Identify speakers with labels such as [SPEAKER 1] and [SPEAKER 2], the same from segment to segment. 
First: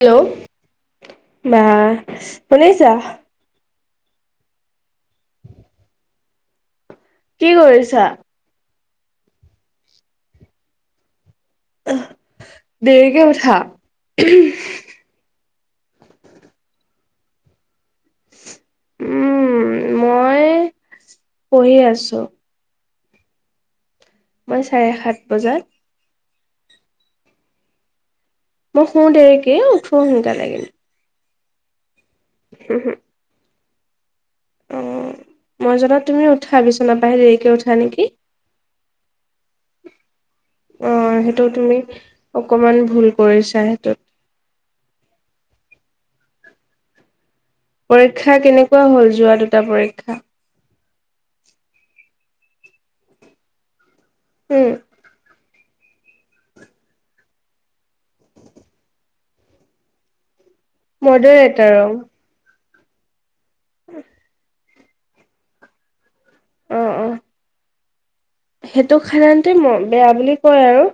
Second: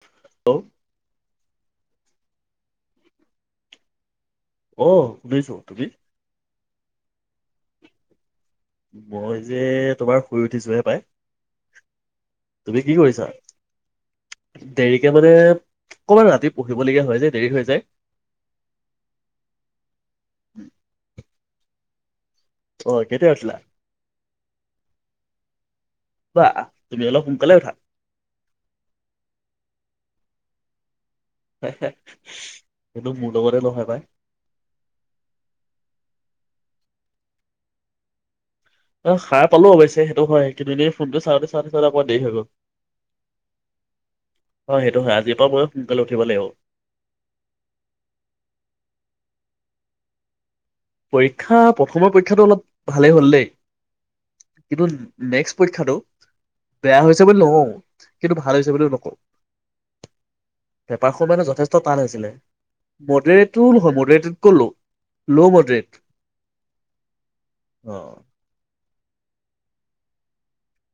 [SPEAKER 1] Hello বা শুনিছ
[SPEAKER 2] অ শুনিছো তুমি
[SPEAKER 1] কি কৰিছা
[SPEAKER 2] মই যে তোমাৰ শুই উঠিছোহে পাই
[SPEAKER 1] আহ
[SPEAKER 2] তুমি কি কৰিছা
[SPEAKER 1] দেৰিকে উঠা
[SPEAKER 2] ক'বাত ৰাতি পঢ়িবলগীয়া হয় যে দেৰি হৈ যায়
[SPEAKER 1] উম মই পঢ়ি আছো [inaudible]
[SPEAKER 2] অ কেতিয়া উঠিলা
[SPEAKER 1] মই চাৰে সাত বজাত
[SPEAKER 2] ব আহ তুমি অলপ সোনকালে উঠা
[SPEAKER 1] মোৰ শু দেৰিকে উঠু সোনকালে
[SPEAKER 2] হয়্চা [unintelligible] সেইটো মোৰ লগতে নহয় হয়
[SPEAKER 1] অ মই জাননা তুমি উঠা বিচনাপা দেৰিকে উঠা নেকি
[SPEAKER 2] অ সাৰ পালো অৱশ্যে সেইটো হয় কিন্তু এনেই
[SPEAKER 1] অ',
[SPEAKER 2] ফোনটো
[SPEAKER 1] সেইটো
[SPEAKER 2] চাওঁতে চাওঁতে
[SPEAKER 1] তুমি
[SPEAKER 2] চাওঁতে অকণ দেৰি হৈ গল
[SPEAKER 1] অকমান ভুল কৰিছা সেইটোত।
[SPEAKER 2] হয় সেইটো হয় আজিৰ পৰা ময়ো সোনকালে উঠিব লাগিব
[SPEAKER 1] পৰীক্ষা কেনেকুৱা হল যোৱা দুটা পৰীক্ষা
[SPEAKER 2] পৰীক্ষা প্ৰথমৰ পৰীক্ষাটো অলপ ভালেই হ'ল দেই
[SPEAKER 1] উম,
[SPEAKER 2] কিন্তু নেক্সট পৰীক্ষাটো বেয়া হৈছে বুলি নহওঁ কিন্তু ভাল হৈছে বুলিও নকওঁ বেপাৰ সমানে
[SPEAKER 1] মডাৰেটাৰ
[SPEAKER 2] যথেষ্ট
[SPEAKER 1] অ',
[SPEAKER 2] টান হৈছিলে মোটেই তটো নহয় মোৰ কলো ল' ম প
[SPEAKER 1] আহ আহ
[SPEAKER 2] অ
[SPEAKER 1] সেইটোক সাধাৰণতে ম মৰম বুলি কয় আৰু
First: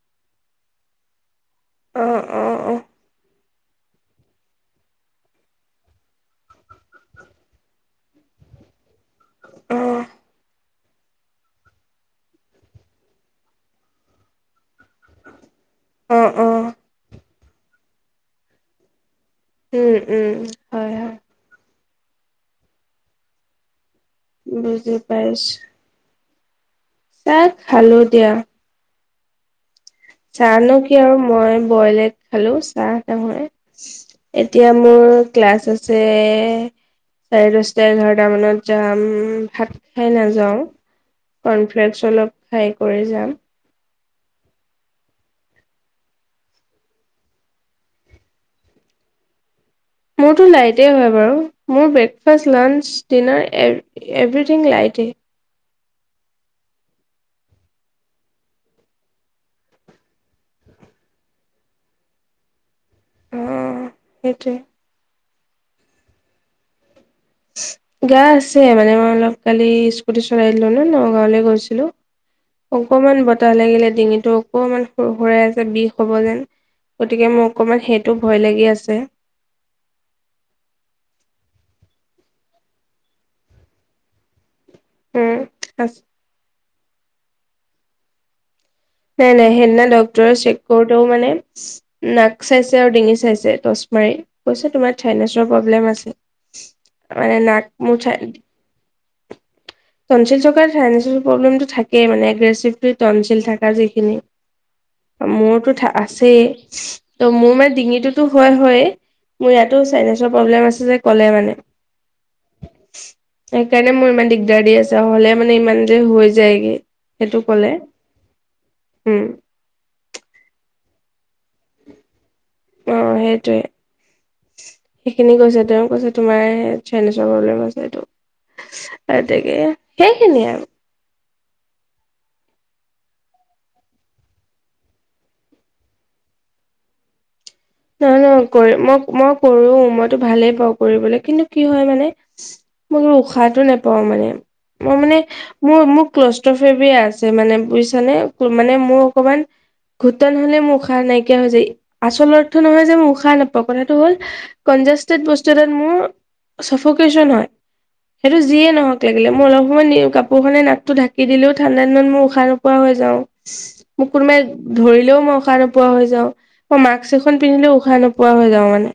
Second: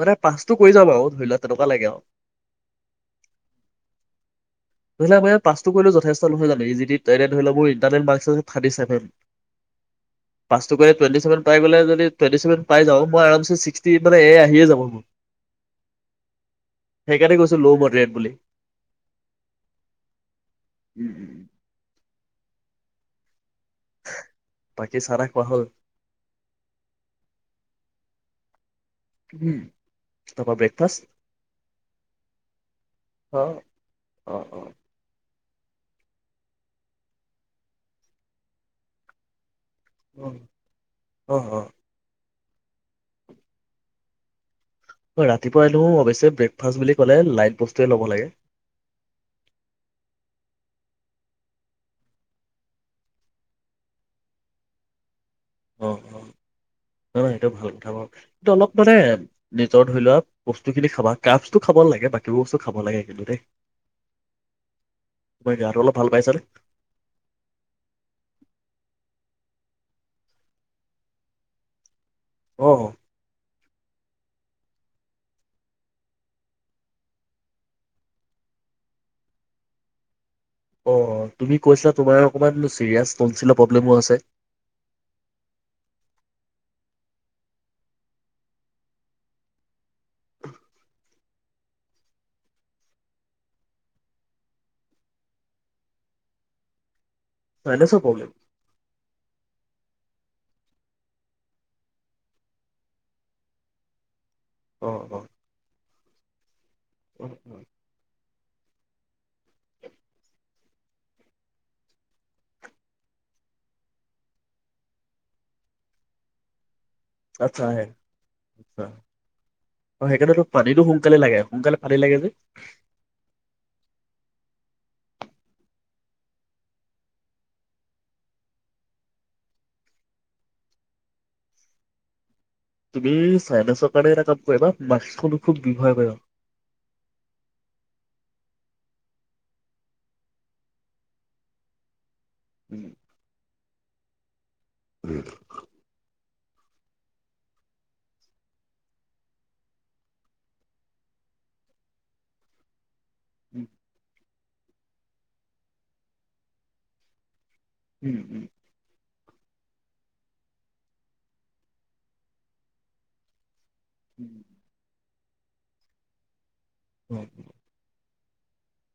[SPEAKER 2] মানে পাচটো কৰি যাম আৰু ধৰি লোৱা এটকা লাগে আৰু
[SPEAKER 1] অ', অ', অ',
[SPEAKER 2] ধৰি লোৱা মই আৰু পাছটো কৰিলো যথেষ্ট নহয় জানে ইজিলি পেৰেন ধৰি লওক মোৰ ইনটাৰেল মাৰ্ক্স আছে থাৰ্টি চেভেন
[SPEAKER 1] আহ
[SPEAKER 2] পাছটো কৰি টুৱেণ্টি চেভেন পাই পেলাই যদি টুৱেণ্টি চেভেন পাই যাও মই আৰাম ছে ছিক্সটি মানে এ আহিয়ে যাব মোৰ
[SPEAKER 1] অ অ
[SPEAKER 2] সেইকাৰণে গৈছো ল' মডৰেট বুলি
[SPEAKER 1] উম উম হয়
[SPEAKER 2] উম
[SPEAKER 1] হয়
[SPEAKER 2] উম উম।
[SPEAKER 1] বুজি
[SPEAKER 2] বাকী চাহ তাহ খোৱা
[SPEAKER 1] পাইছো
[SPEAKER 2] হ'ল
[SPEAKER 1] চাহ খালো দিয়া
[SPEAKER 2] উম
[SPEAKER 1] চাহ
[SPEAKER 2] তাৰপৰা
[SPEAKER 1] ন কি
[SPEAKER 2] ব্ৰেকফাষ্ট
[SPEAKER 1] আৰু মই বইল এগ খালো চাহ নহয়
[SPEAKER 2] অ অ অ
[SPEAKER 1] এতিয়া মোৰ ক্লাছ আছে চাৰে দছটা এঘাৰটা মানত যাম সাত খাই
[SPEAKER 2] অ
[SPEAKER 1] নাযাওঁ
[SPEAKER 2] অ
[SPEAKER 1] কনফ্লেকছ অলপ খাই কৰি যাম
[SPEAKER 2] ৰাতিপুৱা এনেও বেছি ব্ৰেকফাষ্ট বুলি ক'লে লাইত বস্তুয়ে লৱ লাগে
[SPEAKER 1] মোৰতো লাইটে হয় বাৰু মোৰ ব্ৰেকফাষ্ট লাঞ্চ ডিনাৰ এভ এভৰিথিং লাইটে
[SPEAKER 2] অ অ নহয় এইটো ভাল কথা বাৰু কিন্তু অলপ মানে নিজৰ ধৰি লোৱা বস্তু খিনি খাবা কাপছটো খাব লাগে বাকীবোৰ বস্তু খাব লাগে কিন্তু দেই
[SPEAKER 1] অ', সেইটোৱে।
[SPEAKER 2] তোমাৰ গাটো অলপ ভাল পাইছা নে?
[SPEAKER 1] গা আছে মানে মই অলপ কালি স্কুটি চলাই দিলো মানে নগাঁৱলে গৈছিলো
[SPEAKER 2] অ
[SPEAKER 1] অকণমান বতাহ লাগিলে ডিঙিতটো অকণমান সুৰ সুৰাই আছে বিষ হব যেন গতিকে মোৰ অকণমান সেইটো ভয় লাগি আছে
[SPEAKER 2] অ তুমি কৈছিলা তোমাৰ অকণমান চিৰিয়াছ তনচিলৰ প্ৰব্লেমো আছে
[SPEAKER 1] উম আছে নাই নাই সেই দিনা ডক্তৰে চেক কৰোতে ও মানে নাক চাইছে আৰু ডিঙি চাইছে টচ মাৰি কৈছে তোমাৰ চাইন্সেৰ প্ৰব্লেম আছে। মানে নাক
[SPEAKER 2] চাইনাছৰ
[SPEAKER 1] মুঠাই
[SPEAKER 2] প্ৰব্লেম
[SPEAKER 1] দি তনচিল জগাত চাইন্সেৰ প্ৰব্লেমটো থাকেই মানে এগ্ৰেছিভটোৱে তনছিল থাকে যিখিনি
[SPEAKER 2] অ অ
[SPEAKER 1] মোৰতো থা আছেই
[SPEAKER 2] অ
[SPEAKER 1] ত মোৰ
[SPEAKER 2] অ।
[SPEAKER 1] মানে ডিঙিটোতো হয় হয় মোৰ ইয়াতো চাইনেচৰ প্ৰব্লেম আছে ক'লে মানে সেইকাৰণে মোৰ ইমান দিগদাৰ দি আছে হ'লে মানে ইমান যে হৈ যায় গে সেইটো
[SPEAKER 2] আচ্ছা
[SPEAKER 1] কলে
[SPEAKER 2] আহে
[SPEAKER 1] উম
[SPEAKER 2] আচ্ছা সেইকাৰণে তো পানীতো সোনকালে লাগে সোনকালে পানী লাগে যে
[SPEAKER 1] অহ সেইটোৱে সেইখিনি কৈছে তেওঁ কৈছে তোমাৰ হে চাইনেচৰ প্ৰব্লেম‌ আছে সেটো গতিকে আৰু সেইখিনিয়ে আৰু
[SPEAKER 2] তুমি চাইনেছৰ কাৰণে এটা কাম কৰা বা মাক্স খনো খুব ব্যৱহাৰ কৰে।
[SPEAKER 1] নহয় নহয় মই মই কৰো মইতো ভালেই পাওঁ কৰিবলৈ কিন্তু কি হয় মানে।
[SPEAKER 2] উম
[SPEAKER 1] মই উশাহ টো ন ত মানে ম মানে
[SPEAKER 2] উম
[SPEAKER 1] মোৰ মোক ক্লচ। আছে মানে বুজিছানে মানে মোৰ অকমান ঘুটন হলে মোৰ উশাহ নাইকিয়া হৈ যায় আচলত টো নহয় যে মই খ নাপাওঁ কথাটো হ'ল কনজাষ্টেড বস্তু এটাত মোৰ চফকেচন হয়।
[SPEAKER 2] উম
[SPEAKER 1] সেইটো
[SPEAKER 2] উম
[SPEAKER 1] যিয়ে নহওক। লাগিলে মই অলপ সময় নি কাপোৰখনে নাকটো ঢাকি দিলেও ঠাণ্ডা দিনত মই উশাহ নোপোৱা হৈ যাঁ‌ও। মোক
[SPEAKER 2] উম
[SPEAKER 1] কোনোবাই ধৰি দিলেও মই উশাহ নোপোৱা হৈ যাঁ‌ও। অ' মাৰ্ক্স। উশাহ নোপোৱা হৈ যাওঁ মানে।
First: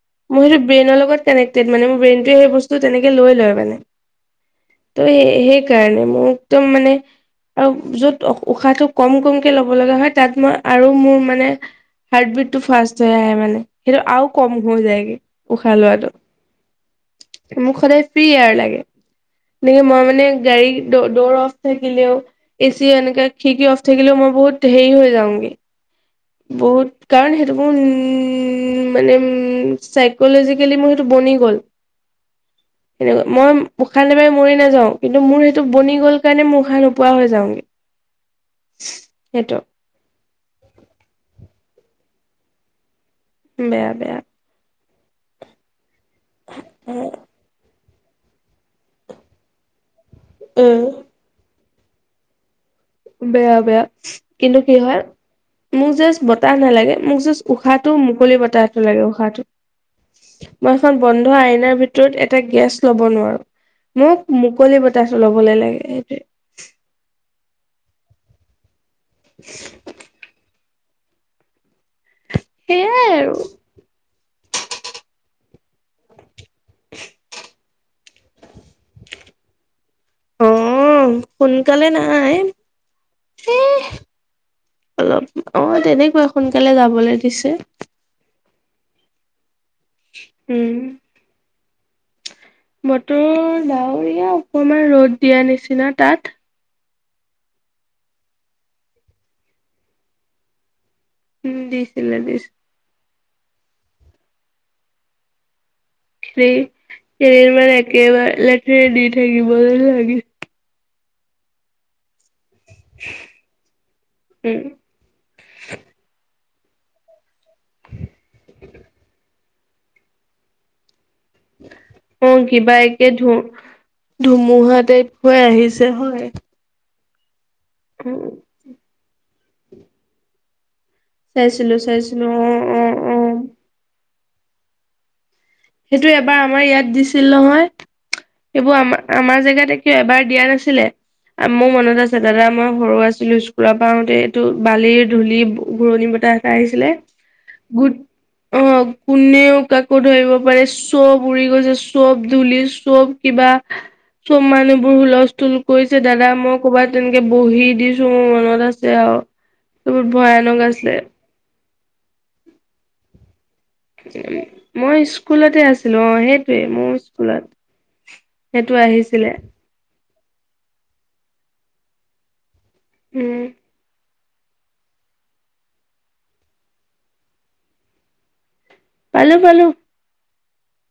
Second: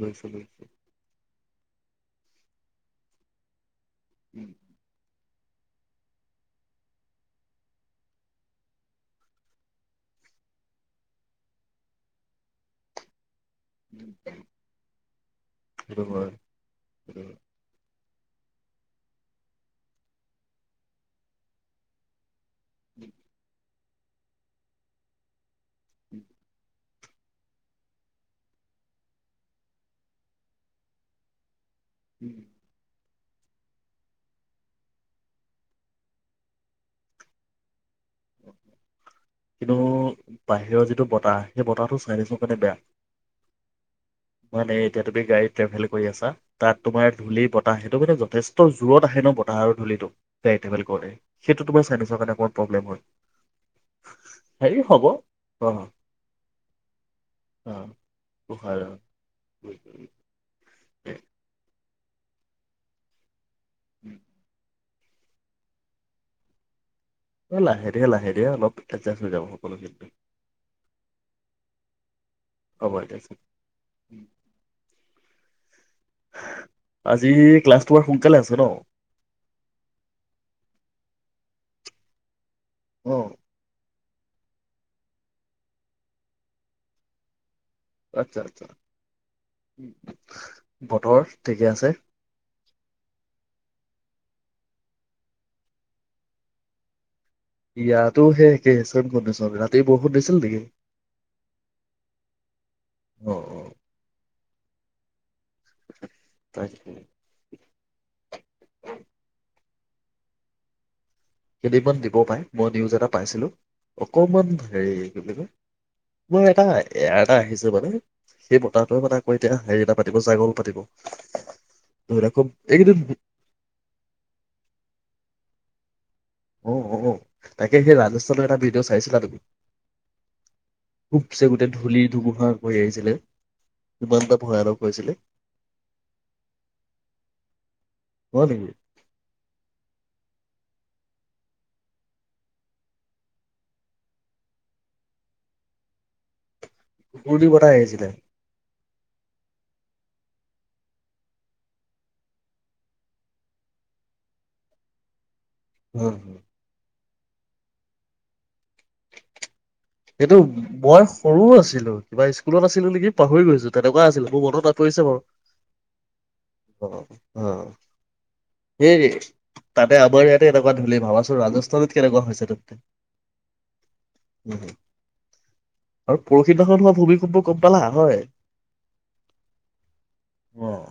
[SPEAKER 2] লৈছো
[SPEAKER 1] মই
[SPEAKER 2] লৈছো
[SPEAKER 1] সেইটো ব্ৰেইনৰ লগত। কানেক্টড মানে মোৰ ব্ৰেইনেটোৱে সেই বস্তু তেনেকে লৈ লয় মানে
[SPEAKER 2] উম।
[SPEAKER 1] ত' সেইকাৰণে মোৰ একদম মানে আৰু য'ত উশাহটো কম কমকে ল'ব লগা হয় তাত মই আৰু মোৰ মানে। হাৰ্টবিট টো ফাষ্ট হৈ আহে মানে। সেইটো আৰু কম হৈ যায়গে উশাহ
[SPEAKER 2] সেইটো
[SPEAKER 1] লোৱাটো
[SPEAKER 2] হয় সেইটো হয়
[SPEAKER 1] মোক সদায়। ফ্ৰী আৰ লাগে তেনেকে মই মানে গাড়ী দৌৰ অফ থাকিলেও। এচি এনেকে খিকি অ'। থাকিলেও মই বহুত হেৰি হৈ যাওঁগে বহুত কাৰণ সেইটো মোৰ উ উ মানে উম চাইকলেজিকেলি মোৰ সেইটো বনি গ'ল।
[SPEAKER 2] উম।
[SPEAKER 1] সেনকা মই উশাহ নাপাই মৰি নাযাওঁ কিন্তু মোৰ সেইটো বনি গ'ল কাৰণে মোৰ উশাহ নোপোৱা হৈ যাওঁগে। সেইটো
[SPEAKER 2] কিন্তু বাহিৰৰ যিটো বতাহ সেই বতাহটো চাইনেজৰ কাৰণে বেয়া।
[SPEAKER 1] বেয়া বেয়া
[SPEAKER 2] সে এতিয়া তুমি গাড়ীত ট্ৰেভেল। কৰি আছা তাত। তোমাৰ ধূলি বতাহে সেইটো কাৰনে যথেষ্ট জোৰত আহে ন? বতাহৰ ধূলিটো গাড়ী ট্ৰেভেল
[SPEAKER 1] উম
[SPEAKER 2] কৰোঁ‌তে। টো তোমাৰ চাইনেজৰ কাৰনে অকণ।
[SPEAKER 1] বেয়া, বেয়া কিন্তু কি
[SPEAKER 2] হেৰি
[SPEAKER 1] হয়
[SPEAKER 2] হ'ব অ
[SPEAKER 1] মোক জাষ্ট বতাহ নালাগে মোক জাষ্ট
[SPEAKER 2] অ
[SPEAKER 1] উশাহটো মুকলি বতাহ এটা লাগে উশাহ। লোৱাটোত ম খন বন্ধ আইনা ভিতৰত এটা গেছ ল'ব নোৱাৰো মোক মুকলি বতাহ বতাহতো লব লাগে সেইটোৱে
[SPEAKER 2] এ লাহে দিহে লাহে দিহে অলপ এ এতষ্ট হৈ যাব সকলোখিনি হ'ব
[SPEAKER 1] সেইয়াই
[SPEAKER 2] দিয়া
[SPEAKER 1] আৰু
[SPEAKER 2] চোন আজি ক্লাছ তোমাৰ সোনকালে আছে ন
[SPEAKER 1] অ সোনকালে নাই
[SPEAKER 2] আহ
[SPEAKER 1] এ অলপ অ তেনেকুৱা সোনকালে যাবলৈ দিছে
[SPEAKER 2] আচ্ছা আচ্ছা
[SPEAKER 1] উম
[SPEAKER 2] বতৰ ঠিকে আছে
[SPEAKER 1] বতৰ ডাৱৰীয়া অকমান ৰ'দ দিয়া নিচিনা তাত
[SPEAKER 2] ইয়াতো সেই একেই মে'ত কণ্ডিশন ৰাতি বৰষুণ দিছিল নেকি
[SPEAKER 1] উম দিছিলে দিছিলে
[SPEAKER 2] অউ অউ
[SPEAKER 1] খেলি
[SPEAKER 2] তাকে
[SPEAKER 1] খেৰি মান একেবাৰে লেঠ দি থাকিব চাগে
[SPEAKER 2] কেইদিবন মান দিব পাৰে মই নিউজ এটা পাইছিলোঁ অকণমান
[SPEAKER 1] উম
[SPEAKER 2] হেৰি কি বুলি কয় কোন এটা এয়াট তাই আহিছো বাৰু সেই বটাঁহটোৱে মানে মই এতিয়া হেৰি এটা পাতি জাগল পাব
[SPEAKER 1] অ কিবা একে ধু ধুমুহাতে হৈ আহিছে হয়
[SPEAKER 2] উম উম তাকে সেই
[SPEAKER 1] উম
[SPEAKER 2] ৰাজস্থানলৈ এটা ভিডিঅ' চাইছিলা তুমি খুবচে গোটেই
[SPEAKER 1] চাইছিলো
[SPEAKER 2] ধূলি
[SPEAKER 1] চাইছিলো
[SPEAKER 2] ধুমুহা
[SPEAKER 1] অ
[SPEAKER 2] কৰি
[SPEAKER 1] অ
[SPEAKER 2] আহিছিলে
[SPEAKER 1] অ
[SPEAKER 2] ইমান এটা ভয়ানক হৈছিলে
[SPEAKER 1] সেইটো এবাৰ আমাৰ ইয়াত দিছিল নহয়
[SPEAKER 2] হয় নেকি
[SPEAKER 1] এইবোৰ আম আমাৰ জেগাতে এতিয়া এবাৰ দিয়া নাছিল ছিলে মোৰ মনত আছে দাদা মই সৰু আছিলো স্কুলৰ পৰাওতে এইটো বালিৰ ধূলি ঘূৰণি বতাহ আহিছিলে
[SPEAKER 2] ঘূৰ্ণি বতাহ
[SPEAKER 1] গু
[SPEAKER 2] আহিছিলে
[SPEAKER 1] অ কোনেও কাকো ধৰিব পাৰে চব উৰি গৈছে চব ধুলি চব কিবা চব মানুহবোৰ হুলস্থ তুল কৰিছে
[SPEAKER 2] হয়
[SPEAKER 1] দাদা
[SPEAKER 2] হয়
[SPEAKER 1] মই ক'বাত তেনেকে বহি দিছো মোৰ মনত আছে আৰু বহুত
[SPEAKER 2] সেইটো
[SPEAKER 1] ভয়ানক আছিলে
[SPEAKER 2] বয় মোৰু আছে ছিল কিবা স্কুলত আছিলো নেকি পাহৰি গৈছো তেনেকুৱা আছিলে মোৰ মনত
[SPEAKER 1] মই
[SPEAKER 2] পৰিছে বাৰু
[SPEAKER 1] স্কুলতে আছিলো অ সেইটোৱে
[SPEAKER 2] অ
[SPEAKER 1] মোৰ
[SPEAKER 2] অ
[SPEAKER 1] স্কুলত সেইটো
[SPEAKER 2] সেই
[SPEAKER 1] আহিছিলে
[SPEAKER 2] তাতে আমাৰ ইয়াতে এনেকুৱা ধূলি ভাবাচোন ৰাজস্থানত কেনেকুৱা হৈছে তাতে
[SPEAKER 1] উম
[SPEAKER 2] উম হু আৰু পৰহিদিখন হোৱা ভূমকম্প গম পালা হয়
[SPEAKER 1] পালো পালো
[SPEAKER 2] আহ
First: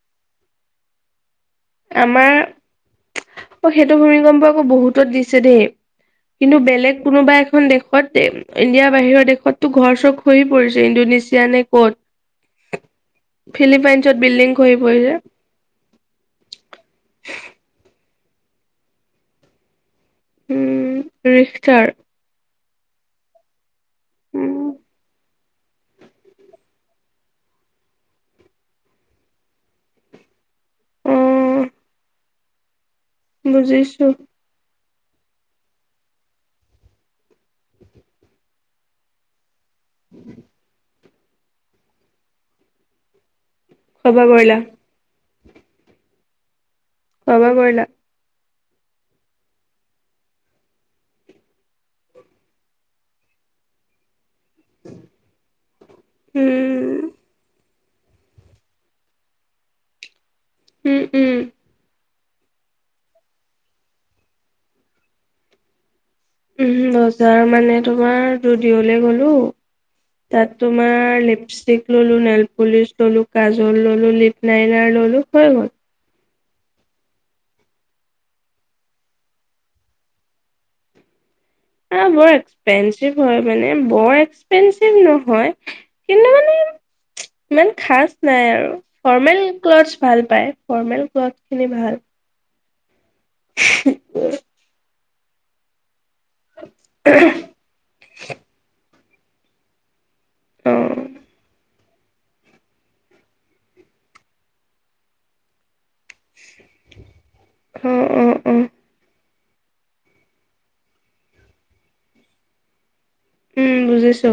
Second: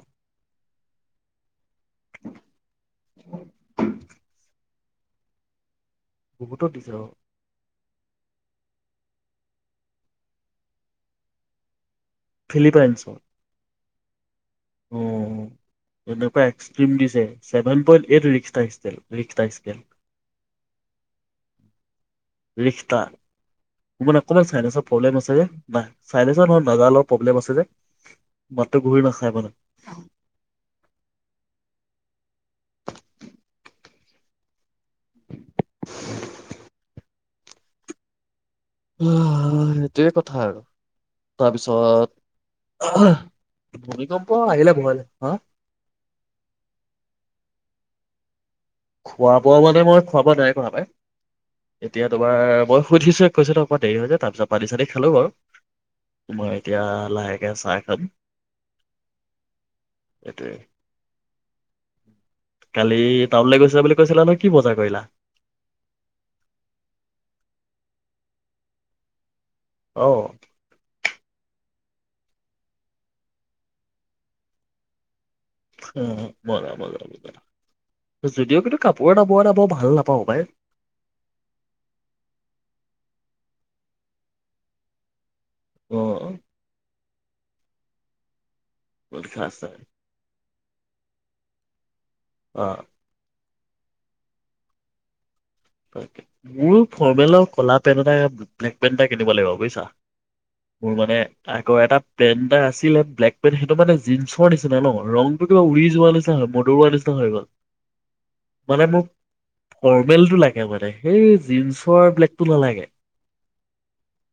[SPEAKER 1] আমাৰ অ সেইটো ভূমিকম্প আকৌ বহুত ত দিছে দেই কিন্তু
[SPEAKER 2] বহুতো দিছে
[SPEAKER 1] বেলেগ
[SPEAKER 2] অ',
[SPEAKER 1] কোনোবা এখন দেশ ত ইণ্ডিয়া বাহিৰৰ দেশত টো ঘৰ চৰ খহি পৰিছে ইণ্ডোনেছিয়া নে ক'ত
[SPEAKER 2] ফিলিপাইনছ
[SPEAKER 1] ফিলিপইনছত বিল্ডিং হৰি পৰিছে
[SPEAKER 2] এনেকুৱা দিছে seven point eight Richter scale Richter scale
[SPEAKER 1] উম ৰিখটাৰ
[SPEAKER 2] ৰিখটা মোৰ মনে অকমান
[SPEAKER 1] উম
[SPEAKER 2] ছাইনাছৰ প্ৰব্লেম আছে যে নাই ছাইনাছৰ নহয় নাজালৰ অলপ প্ৰব্লেম আছে যে মাতটো ঘূৰি নাখাই মানে
[SPEAKER 1] উম বুজিছো
[SPEAKER 2] [inaudible] আহ সটোৱেই কথা আৰু তাৰপিছত
[SPEAKER 1] খোৱা বোৱা
[SPEAKER 2] ভূমিকম্প
[SPEAKER 1] কৰিলা
[SPEAKER 2] আহিলে ভয় লা হা
[SPEAKER 1] খোৱা বোৱা কৰিলা
[SPEAKER 2] খোৱা বোৱা মানে মই খোৱা বোৱা নাই কৰা পাই এতিয়া তোমাৰ মই শুই উঠিচুহে কৈছো অকণমান দেৰি হৈ যায় তাৰ পিছত পানী চানি খালো বাৰু মই এতিয়া
[SPEAKER 1] উম
[SPEAKER 2] লাহেকে চাহ এম এইটো
[SPEAKER 1] উম উম
[SPEAKER 2] কালি টাউনলে গৈছিলা বুলি কৈছিলা ন কি বজাৰ কৰিলা
[SPEAKER 1] উম বজাৰ মানে তোমাৰ যুডিঅ'লে গলো
[SPEAKER 2] অ
[SPEAKER 1] তাত তোমাৰ লিপষ্টিক ল'লু নেইলপলিচ ল'লু কাজল ল'লু লিপ লাইনাৰ ল'লু
[SPEAKER 2] অ মজা মজা যুডীঅ' কিন্তু কাপোৰ এটা বৰ এটা ভাল নাপাওঁ পাই
[SPEAKER 1] অ' বৰ এক্সপেঞ্চিভ হয় মানে বৰ এক্সপেঞ্চিভ নহয়।
[SPEAKER 2] অ'
[SPEAKER 1] কিন্তু
[SPEAKER 2] অ'
[SPEAKER 1] মানে ইমান খাজ নাই আৰু। ফৰ্মেল
[SPEAKER 2] লিখা আছে
[SPEAKER 1] ক্লথছ ভাল পায়। ফৰ্মেল ক্লথ খিনি ভাল।
[SPEAKER 2] অ'
[SPEAKER 1] উ,
[SPEAKER 2] মোৰ ফৰ্মেলৰ কলা পেণ্ট এটা ব্লেক পেন্ট এটা। কিনিব লাগিব বুইছা। মোৰ
[SPEAKER 1] অ',
[SPEAKER 2] মানে আকৌ এটা। পেন্ট এটা আছিলে ব্লেক পেন্ট সেইটো মে জিন্চৰ নিচিনা ন ৰং টো কিবা উৰি যোৱা নিচিনা। মদৰুৱা নিচিনা হৈ গল
[SPEAKER 1] অ', অ', অ',
[SPEAKER 2] মানে মোক ফৰ্মেলটো লাগে। একে মানে সেই জিন্সৰ ব্লেগতটো নালাগে।
[SPEAKER 1] উম বুজিছো।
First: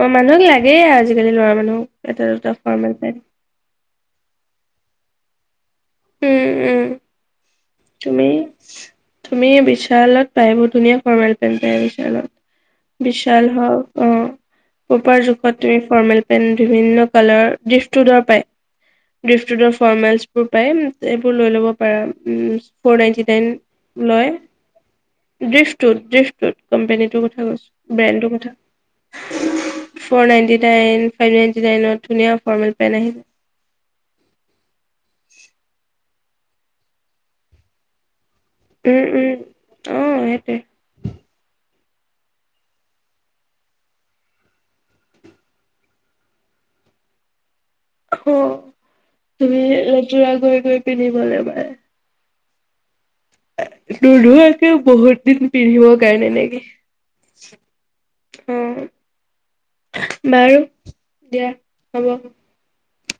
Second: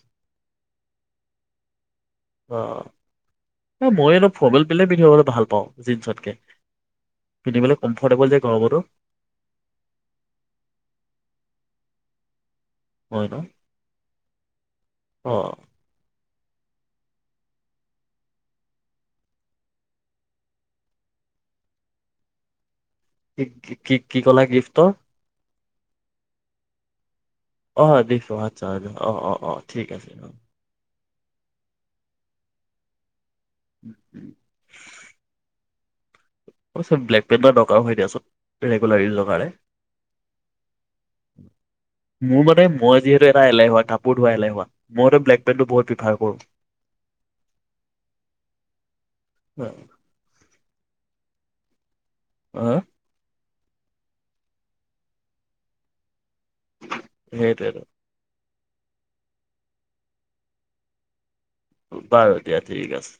[SPEAKER 1] অ' মানুহক লাগে। লাগেই আজিকালি ল'ৰা মানুহক। এটা দুটা ফৰ্মেল পেণ্ট।
[SPEAKER 2] ন মই অল ফৰ্মেল পেলে পিন্ধিবলৈ ভালপাওঁ।
[SPEAKER 1] উম -উম তুমি
[SPEAKER 2] কমফৰ্টেবল যে গৰমতো
[SPEAKER 1] তুমি বিশালত পাই বহুত ধুনীয়া ফৰ্মেল পেন্ট পাই।
[SPEAKER 2] হয় ন
[SPEAKER 1] বিশাল হও অ' পপাৰ
[SPEAKER 2] অ
[SPEAKER 1] জোখত তুমি ফৰ্মেল পেণ্ট। পেণ্ট বিভিন্ন কালাৰৰ ড্ৰিফটটোডৰ পায় ডিফ্টোডৰ ফৰ্মেলচ বোৰ। পাই এইবোৰ লৈ ল'ব পাৰা উম। ফ'ৰ নাইনটি
[SPEAKER 2] কি
[SPEAKER 1] নাইন
[SPEAKER 2] কি কি
[SPEAKER 1] লয়
[SPEAKER 2] ক'লা গিফ্টৰ
[SPEAKER 1] । ড্ৰিফটোত ড্ৰিফটোত কোম্পনীটোৰ কথা
[SPEAKER 2] অ
[SPEAKER 1] কৈছো
[SPEAKER 2] দিছ
[SPEAKER 1] ব্ৰেণ্ডৰ কথা
[SPEAKER 2] আচ্ছা অ অ অ ঠিক আছে
[SPEAKER 1] ফৰ
[SPEAKER 2] অ
[SPEAKER 1] নাইনটি নাইন ফৰনাইণ্টি নাইনত ধুনীয়া ফৰ্মেল পেণ্ট আহিছে।
[SPEAKER 2] উম -উম অৱশ্যে ব্লেক পেপাৰ দৰকাৰও হয় দিয়াচোন। ৰেগুলাৰ
[SPEAKER 1] উম
[SPEAKER 2] ইউজৰ
[SPEAKER 1] -উম
[SPEAKER 2] কাৰণে
[SPEAKER 1] অ ' সেইটোৱে।
[SPEAKER 2] মোৰ মতে মই যিহেতু এটা এলেহুৱা কাপোৰ ধোৱা এলেহুৱা, মই মনে ব্লেক পেণ্টটো বহুত প্ৰিফাৰ কৰোঁ।
[SPEAKER 1] অ' তুমি জোৰা কৰি কৰি পিন্ধিবা এবাৰ। এ
[SPEAKER 2] অ
[SPEAKER 1] নোধোৱাকৈ বহুত দিন পিন্ধিবৰ কাৰণে নেকি
[SPEAKER 2] সেইটোৱেই টো।
[SPEAKER 1] উম' বাৰু। দিয়া হ'ব।
[SPEAKER 2] বাৰু দিয়া ঠিক আছে।